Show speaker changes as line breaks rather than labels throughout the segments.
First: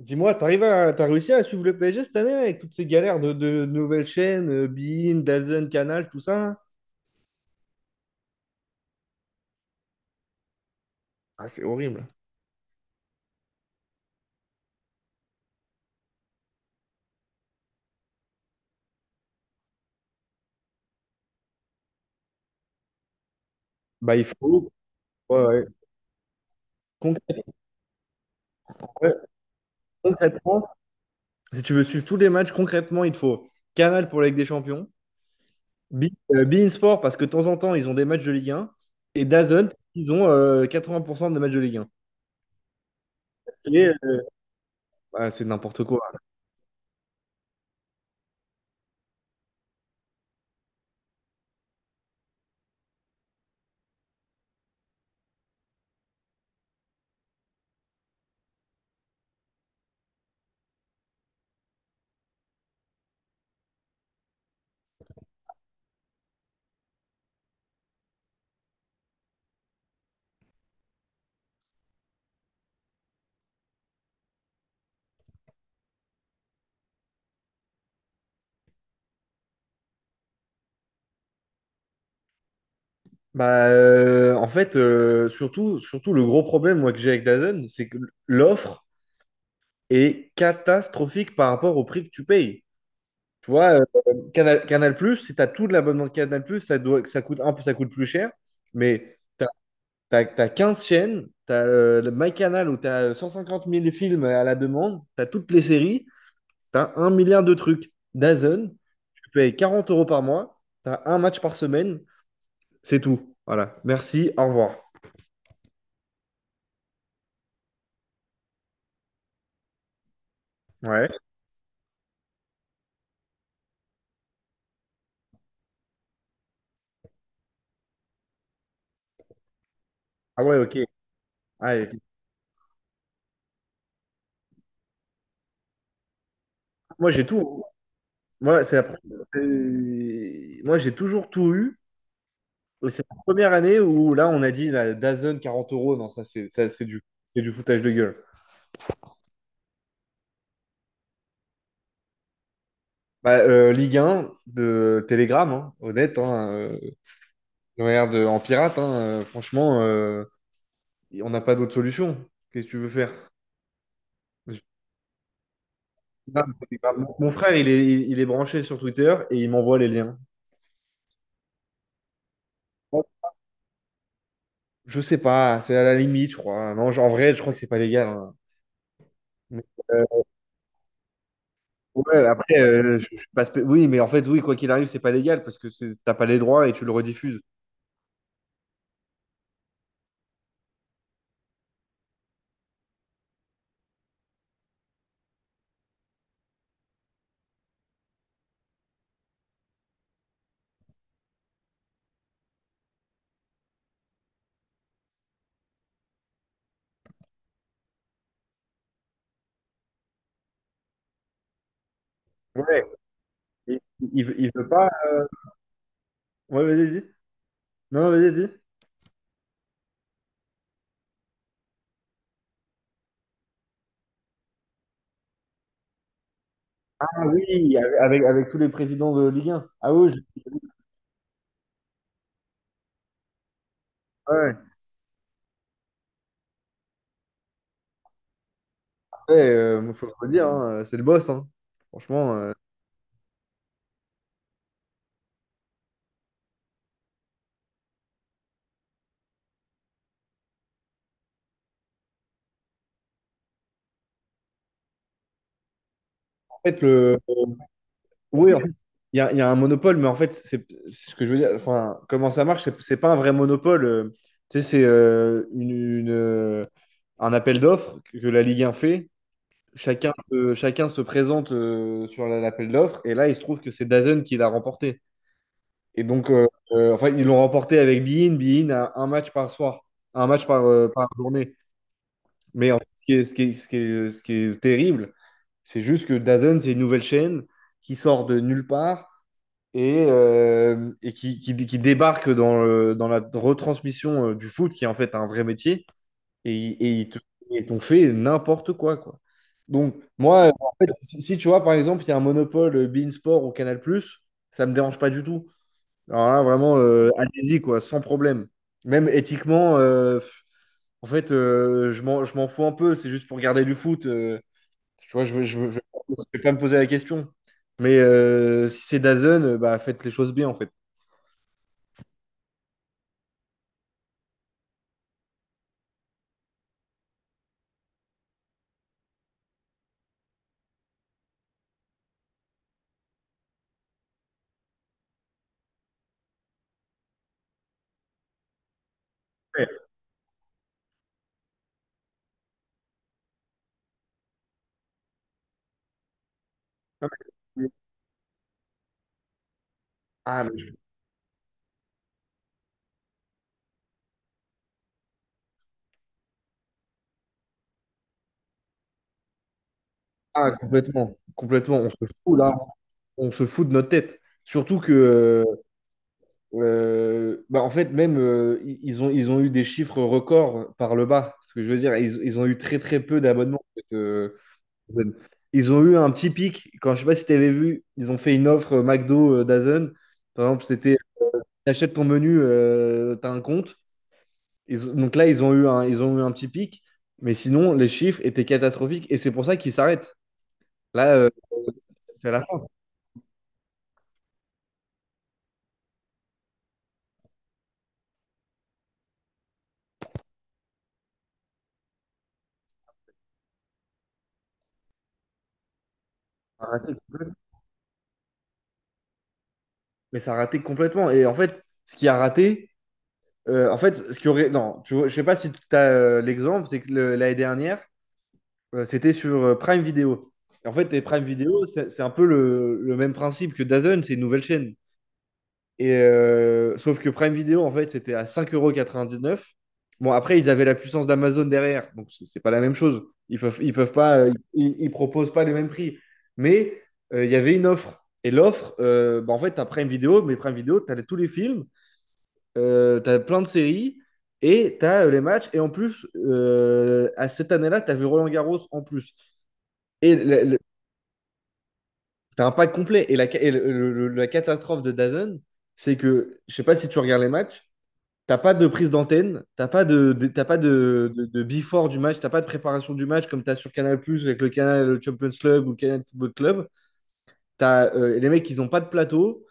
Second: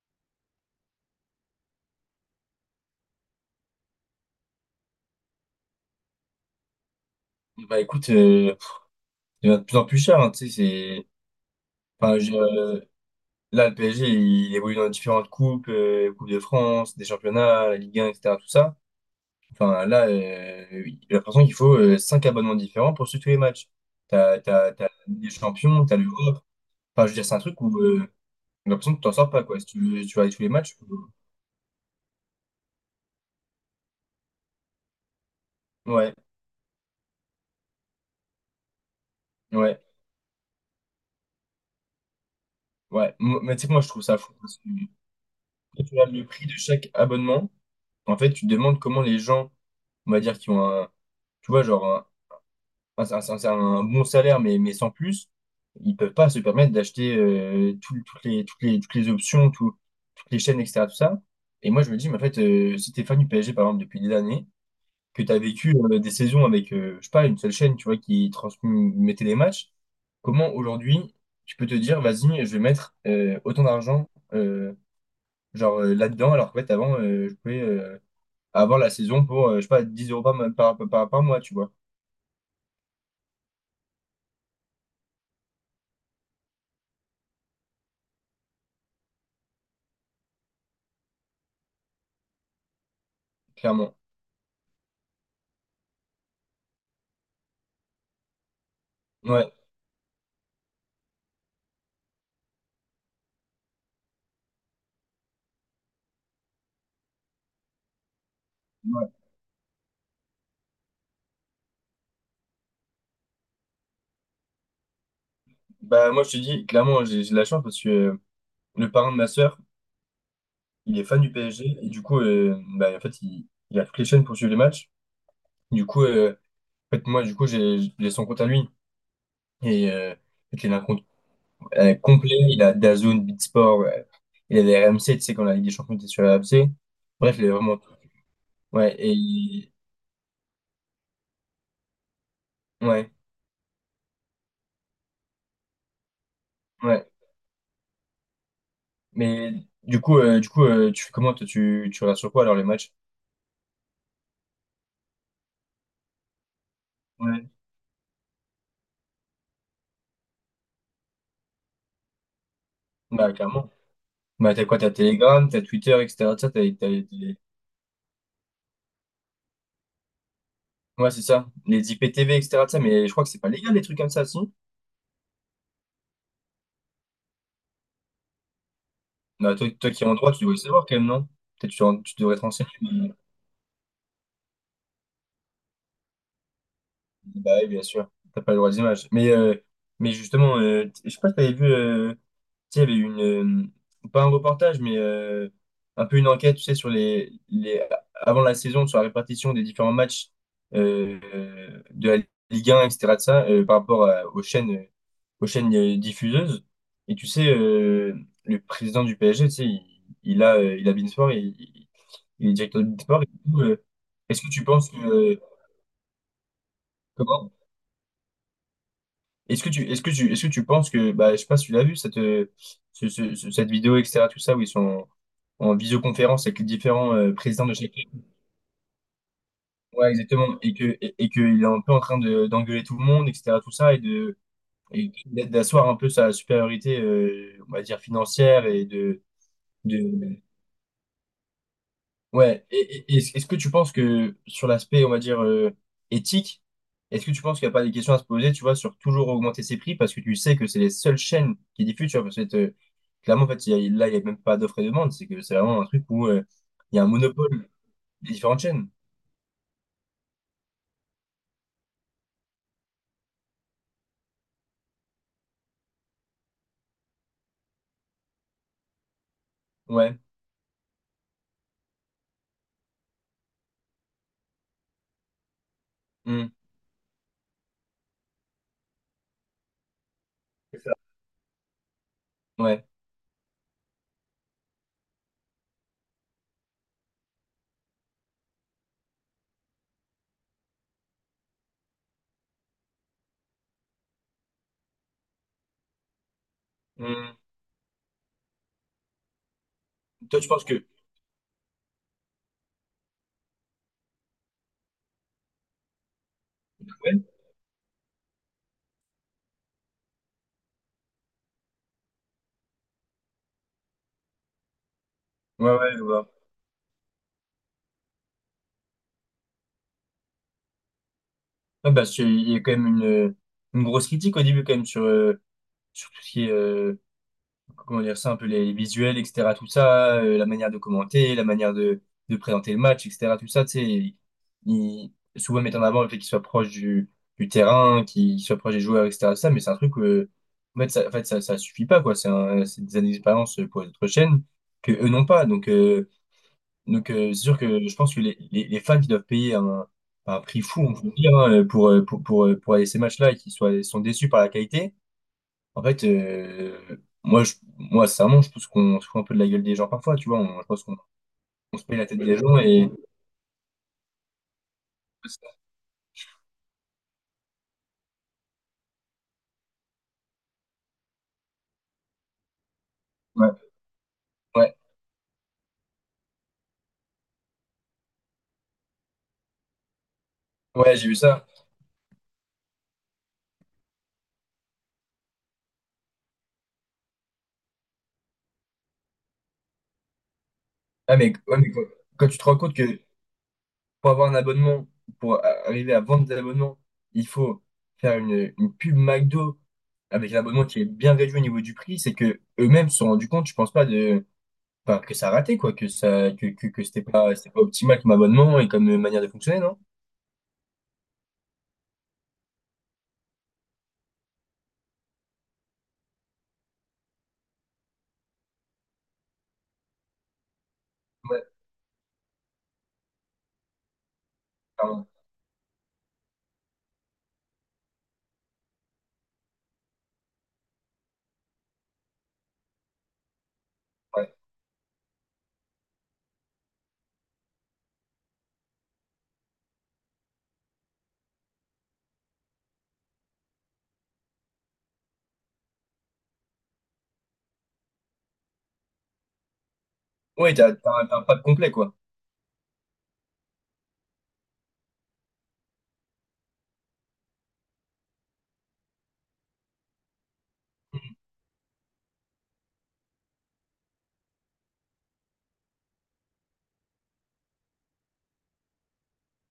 Dis-moi, t'as réussi à suivre le PSG cette année avec toutes ces galères de nouvelles chaînes, beIN, DAZN, Canal, tout ça? Hein?
Bah écoute, il devient de plus en plus cher, hein, tu sais, c'est...
Ah, c'est horrible.
Enfin, là, le PSG, il évolue dans différentes coupes, Coupe de France, des championnats, la Ligue 1, etc., tout ça. Enfin, là, oui, j'ai l'impression qu'il faut cinq abonnements différents pour suivre tous les matchs.
Bah, il
T'as,
faut.
t'as, t'as la Ligue des
Ouais, ouais.
champions, t'as l'Europe. Enfin, je veux dire, c'est un
Concrètement,
truc où j'ai l'impression que tu
ouais,
t'en sors pas, quoi. Si tu veux, si tu vas aller tous les
concrètement,
matchs,
si tu veux suivre tous les matchs, concrètement, il te faut Canal pour la Ligue des Champions, Be-
ouais,
beIN Sport parce que de temps en temps, ils ont des matchs de Ligue 1, et DAZN,
ouais,
ils ont 80% des matchs de Ligue 1.
ouais. Mais tu sais que moi,
Et,
je trouve ça fou.
bah, c'est n'importe
Quand tu
quoi.
regardes le prix de chaque abonnement, en fait, tu te demandes comment les gens, on va dire, qui ont un, tu vois, genre un, un bon salaire, mais sans plus, ils peuvent pas se permettre d'acheter toutes les options, toutes les chaînes, etc. Tout ça. Et moi, je me dis, mais en fait, si t'es fan du PSG, par exemple, depuis des années, que tu as vécu des saisons avec, je sais pas, une seule chaîne, tu vois, qui transmettait les matchs, comment aujourd'hui tu peux te dire, vas-y, je vais mettre autant d'argent. euh, genre là-dedans, alors qu'en fait, avant, je pouvais avoir la saison pour, je sais pas, 10 euros par mois, tu vois,
Bah, en fait, surtout, le gros problème moi, que j'ai avec DAZN, c'est que l'offre est catastrophique par rapport au prix que tu payes. Tu vois,
clairement.
Canal+, si tu as tout de l'abonnement de Canal+, ça coûte un peu, ça coûte plus cher, mais tu
Ouais,
as 15 chaînes, tu as MyCanal où tu as 150 000 films à la demande, tu as toutes les séries, tu as un milliard de trucs. DAZN,
ouais.
tu payes 40 € par mois, tu as un match par semaine, c'est tout. Voilà, merci, au revoir.
Bah, moi, je te dis, clairement, j'ai de la chance parce que le parrain de ma sœur, il est
Ouais.
fan du PSG et du coup, bah, en fait, il a toutes les chaînes pour suivre les matchs. Du coup, en fait, moi, du coup, j'ai son compte à lui et en
Ah ouais,
fait, il a
ok.
un compte
Ah, ok.
complet, il a DAZN, Beatsport, il a les RMC, tu sais, quand la Ligue des Champions était sur la RMC.
Moi, j'ai
Bref, il a
tout.
vraiment tout.
Moi, c'est la
Ouais,
première- c'est- Moi, j'ai toujours tout eu. Et c'est
ouais.
la première année où là, on a dit la DAZN 40 euros. Non, ça, c'est ça,
Ouais,
c'est du foutage de gueule.
mais du coup, tu fais comment toi, tu regardes sur quoi alors les matchs?
Bah, Ligue 1, de Telegram, hein, honnête, hein,
Ouais.
regarde en pirate, hein, franchement, on n'a pas d'autre solution. Qu'est-ce que tu veux faire?
Bah clairement. Bah
Je-
t'as quoi? T'as Telegram, t'as Twitter, etc.
Ah, Telegram. Mon frère, il est branché sur Twitter et il m'envoie les liens.
Ouais, c'est ça. Les IPTV, etc. ça, mais je crois que c'est pas légal les trucs comme ça, si.
Je sais pas, c'est à la limite, je crois. Non, en vrai, je crois que c'est pas légal. Hein.
Bah
Mais,
toi, toi
euh,
qui es en droit, tu devrais savoir quand même, non? Peut-être tu
ouais,
devrais te
après,
renseigner.
je suis pas spé- oui, mais en fait, oui, quoi qu'il arrive, c'est pas légal parce que t'as pas les droits et tu le rediffuses.
Bah oui, bien sûr, t'as pas le droit des images. Mais justement, je sais pas si t'avais vu, tu sais, il y avait une, pas un reportage, mais un peu une enquête, tu sais, sur avant la saison, sur la répartition des différents matchs de la Ligue 1, etc. de ça, par rapport à- aux chaînes diffuseuses. Et tu sais, le président du PSG, tu sais, il a beIN Sport, il est directeur
Ouais,
de beIN Sport. Et du coup,
il, il,
est-ce que
il
tu
veut pas.
penses que,
Ouais, vas-y, vas-y.
comment.
Non, non, vas-y, vas-y.
Est-ce que tu, est-ce que tu, est-ce que tu penses que, bah, je sais pas si tu l'as vu, cette, ce- ce- ce- cette vidéo, etc., tout ça, où ils sont en visioconférence avec les différents
Ah
présidents de
oui,
chaque équipe.
avec tous les présidents de Ligue 1. Ah oui,
Ouais, exactement. Et qu'il est un peu en train de, d'engueuler tout le monde, etc., tout ça,
ouais.
et d'asseoir un peu sa supériorité, on va dire, financière
Ouais, moi, faut le
de,
redire, hein, c'est le boss. Hein. Franchement,
Ouais, est-ce que tu penses que sur l'aspect, on va dire, éthique, est-ce que tu penses qu'il n'y a pas des questions à se poser, tu vois, sur toujours augmenter ses prix parce que tu sais que c'est les seules chaînes qui diffusent, tu vois, parce que clairement, en fait, là, il n'y a même pas d'offre et demande, c'est que c'est vraiment un truc où
en fait,
il y a un
le...
monopole des
Oui, en
différentes
fait,
chaînes.
il y a un monopole, mais en fait, c'est ce que je veux dire. Enfin, comment ça marche, c'est pas un vrai monopole. Tu sais, c'est un appel d'offres que la Ligue 1 fait.
Ouais,
Chacun se présente sur l'appel d'offres, et là, il se trouve que c'est DAZN qui l'a remporté. Et donc,
hmm,
enfin, ils l'ont remporté avec Bein. Bein a un match par soir, un match
c'est ça.
par journée. Mais en fait,
Ouais.
ce qui est terrible, c'est juste que DAZN, c'est une nouvelle chaîne qui sort de nulle part et qui débarque dans la retransmission du foot, qui est en fait un vrai métier, et
Hmm.
ils t'ont fait n'importe quoi, quoi. Donc,
Toi, tu
moi,
penses
en
que...
fait, si tu vois, par exemple, il y a un monopole beIN Sport ou Canal+, ça me dérange pas du tout. Alors là, vraiment,
Ouais,
allez-y, quoi, sans problème. Même éthiquement, pff, en fait, je m'en fous un peu, c'est juste pour garder du foot. Tu vois, je ne je,
ouais,
je
ouais, je vois.
vais pas me poser la question. Mais si c'est DAZN, bah, faites les choses bien, en fait.
Ouais, parce qu'il y a quand même une grosse critique au début, quand même, sur tout ce qui est... comment dire ça, un peu les visuels, etc., tout ça, la manière de commenter, la manière de présenter le match, etc., tout ça, tu sais, il- souvent mettre en avant le fait qu'il soit proche du terrain, qu'il soit proche des joueurs, etc., tout ça, mais
Ouais.
c'est un truc, en fait, ça suffit pas, quoi, c'est des années d'expérience pour les autres chaînes que eux n'ont pas, donc,
Non, mais
c'est sûr
c'est-
que je pense que les fans qui doivent payer un
Ah,
prix
mais-
fou, on peut le dire, hein, pour aller à ces matchs-là et qui sont déçus par la qualité, en fait, moi, sincèrement, je pense qu'on se fout un peu de la gueule des gens parfois, tu vois.
ah,
Je pense qu'on
complètement,
on
complètement.
se
On se
paye la tête des
fout là,
gens et.
on se fout de notre tête. Surtout que, bah, en fait, même ils ont eu des chiffres records par le bas. Ce que je veux dire, ils ont eu très très peu
Ouais,
d'abonnements, en fait.
ouais,
Dazen. Ils ont eu un petit pic. Quand je sais pas si tu avais vu, ils ont fait une offre McDo Dazen. Par exemple,
ouais,
c'était
j'ai vu ça.
t'achètes ton menu, t'as un compte. Donc là, ils ont eu un petit pic. Mais sinon, les chiffres étaient catastrophiques et c'est pour ça qu'ils s'arrêtent. Là,
Ah, mais, ouais, mais quand
c'est
tu
la
te rends
fin.
compte que pour avoir un abonnement, pour arriver à vendre des abonnements, il faut faire une pub McDo avec un abonnement qui est bien réduit au niveau du prix, c'est que eux-mêmes se sont rendus compte, je pense pas, de, enfin, que ça a raté, quoi, que ça,
Ça a
que
raté
c'était
complètement.
pas, c'était pas optimal comme abonnement et comme manière de fonctionner, non?
Mais ça a raté complètement. Et en fait, ce qui a raté, en fait, ce qui aurait. Non, tu vois, je sais pas si tu as l'exemple, c'est que l'année dernière, c'était sur Prime Video. Et en fait, et Prime
Ouais,
Video, c'est un peu le même principe que DAZN, c'est une nouvelle chaîne.
t'as un-
Et sauf que Prime Video, en fait, c'était à 5,99€. Bon, après, ils avaient la puissance d'Amazon derrière, donc c'est pas la même chose. Ils peuvent pas,
ouais.
ils proposent pas les mêmes prix. Mais il y avait une offre. Et l'offre, bah, en fait, tu as Prime Video, mais Prime Video, tu as tous les films, tu as plein de séries et tu as les matchs. Et en plus, à cette année-là, tu avais Roland Garros en plus. Et le-
Ouais,
le-
t'as un pack complet, quoi.
T'as un pack complet. Et la, ca- et le- la catastrophe de DAZN, c'est que, je sais pas si tu regardes les matchs, t'as pas de prise d'antenne, t'as pas de before du match, t'as pas de préparation du match comme t'as sur Canal+, Plus avec le canal le Champions Club ou le Canal Football Club. Les mecs, ils ont pas de plateau.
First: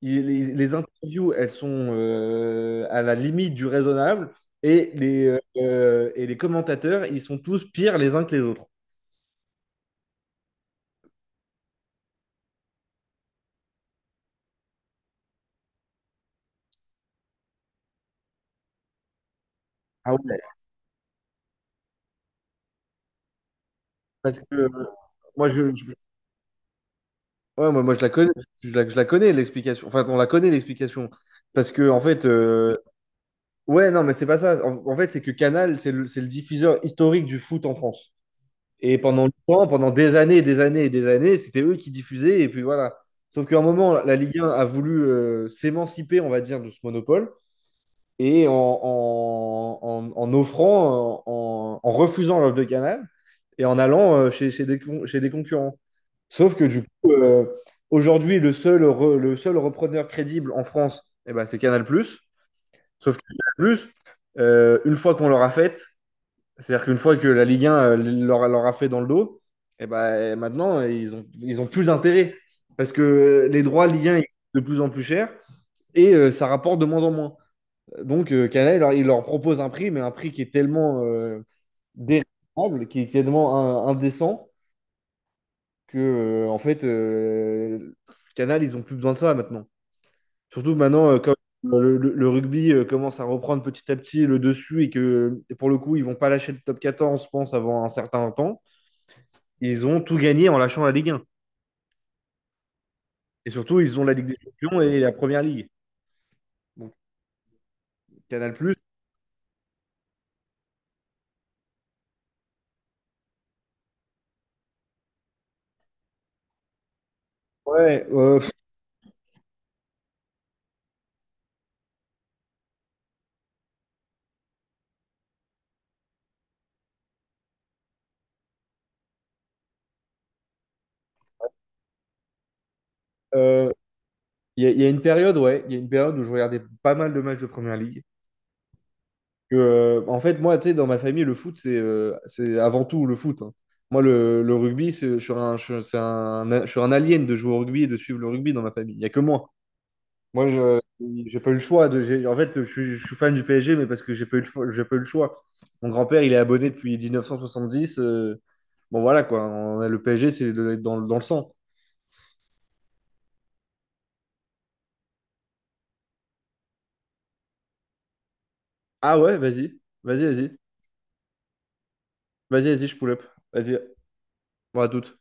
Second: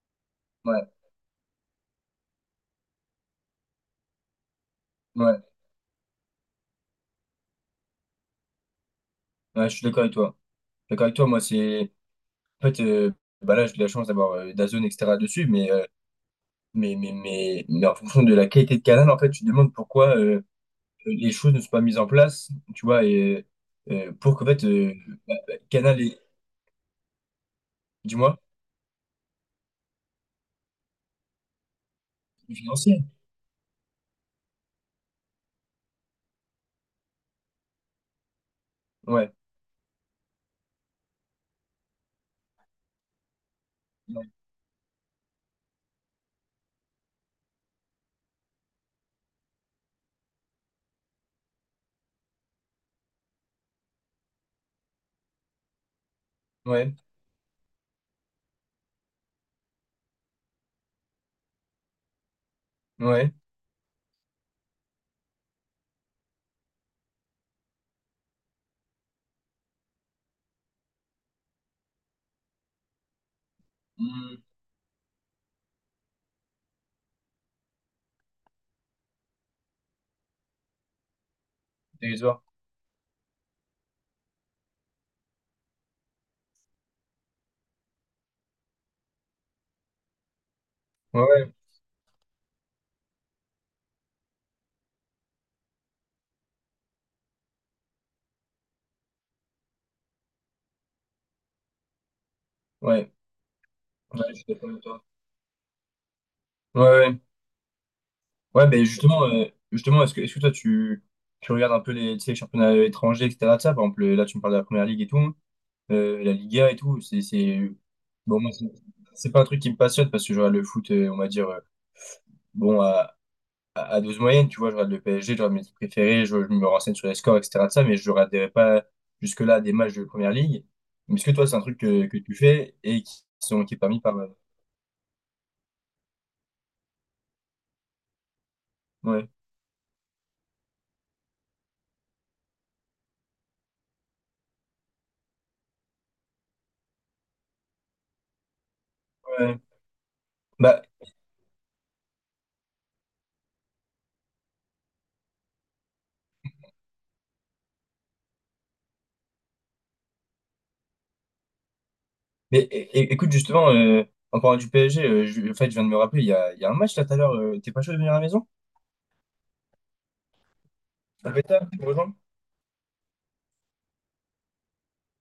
Les
Ouais,
interviews, elles sont à la limite du raisonnable. Et les, euh,
ouais,
euh, et les commentateurs, ils sont tous pires les uns que les autres.
ouais, je suis d'accord avec toi. Je suis d'accord avec toi, moi, c'est. En fait, bah là, j'ai de la chance d'avoir DAZN, etc. dessus, mais en fonction de la qualité de canal, en fait, tu te demandes
Ah
pourquoi
ouais.
les choses ne sont pas mises en place, tu vois, et pour
Parce
qu'en
que
fait,
moi, je,
Canal est,
Ouais, moi je la connais,
dis-moi,
je la connais l'explication. Enfin, on la connaît l'explication. Parce que, en fait,
financier.
ouais, non, mais c'est pas ça. En fait, c'est que Canal, c'est c'est le diffuseur historique du foot en France. Et pendant
Ouais,
longtemps, pendant des années, et des années et des années, c'était eux qui diffusaient. Et puis voilà. Sauf qu'à un moment, la Ligue 1 a voulu s'émanciper, on va dire, de ce monopole. Et en offrant, en refusant l'offre de Canal et en allant chez des concurrents. Sauf que du
ouais,
coup, aujourd'hui, le seul repreneur crédible en France, eh ben, c'est Canal+. Sauf que
ouais.
Canal+, une fois qu'on leur a fait, c'est-à-dire qu'une fois que la Ligue 1 leur a fait dans le dos, eh ben, maintenant, ils ont plus d'intérêt. Parce que les droits Ligue 1 ils coûtent
Mmh,
de plus en plus cher et ça rapporte de moins en moins. Donc, Canal, il leur propose un prix, mais un prix qui est tellement
dérisoire.
déraisonnable, qui est tellement indécent, que en fait Canal ils ont plus besoin de ça maintenant. Surtout maintenant
Ouais,
comme
ouais,
le rugby commence à reprendre petit à petit le dessus et que pour le coup ils vont pas lâcher le Top 14 je pense avant un certain temps. Ils ont tout gagné en lâchant la Ligue 1
ouais,
et surtout ils ont la
ouais,
Ligue
je
des
suis d'accord
Champions
avec
et
toi.
la Première Ligue.
Ouais,
Donc
ouais.
Canal+.
Ouais, ben justement, est-ce que toi, tu regardes un peu les, tu sais, les championnats étrangers, etc. de ça, par exemple, là, tu me parles de la Première Ligue et tout, la Liga et tout,
Ouais,
bon, moi, c'est pas un truc qui me passionne parce que je regarde le foot, on va dire, bon, à à dose moyenne, tu vois, je regarde le PSG, je regarde mes équipes préférées, je me renseigne sur les scores, etc. de ça, mais je regarderai pas jusque-là des matchs de Première Ligue. Mais est-ce que toi, c'est un truc que tu fais et qui sont,
euh,
qui est permis par,
il y a une période, ouais, il y a une période où je regardais pas mal de matchs de Première Ligue.
ouais,
Que, en fait, moi, tu sais, dans ma famille, le foot, c'est avant tout le foot. Hein. Moi, le rugby, je suis un alien de jouer au rugby et de suivre le rugby dans ma famille. Il n'y a que moi.
ouais.
Moi, je
Bah,
j'ai pas eu le choix. En fait, je suis fan du PSG, mais parce que j'ai pas eu le choix. Mon grand-père, il est abonné depuis 1970. Bon, voilà, quoi. Le PSG, c'est dans le sang.
mais écoute, justement, en parlant du PSG, en fait, je viens de me rappeler, il y a un match là tout à l'heure. T'es pas chaud de venir à la maison?
Ah ouais, vas-y. Vas-y, vas-y.
Ça peut être tard, tu me rejoins?
Vas-y, vas-y, je pull up. Vas-y. Bon, à toutes.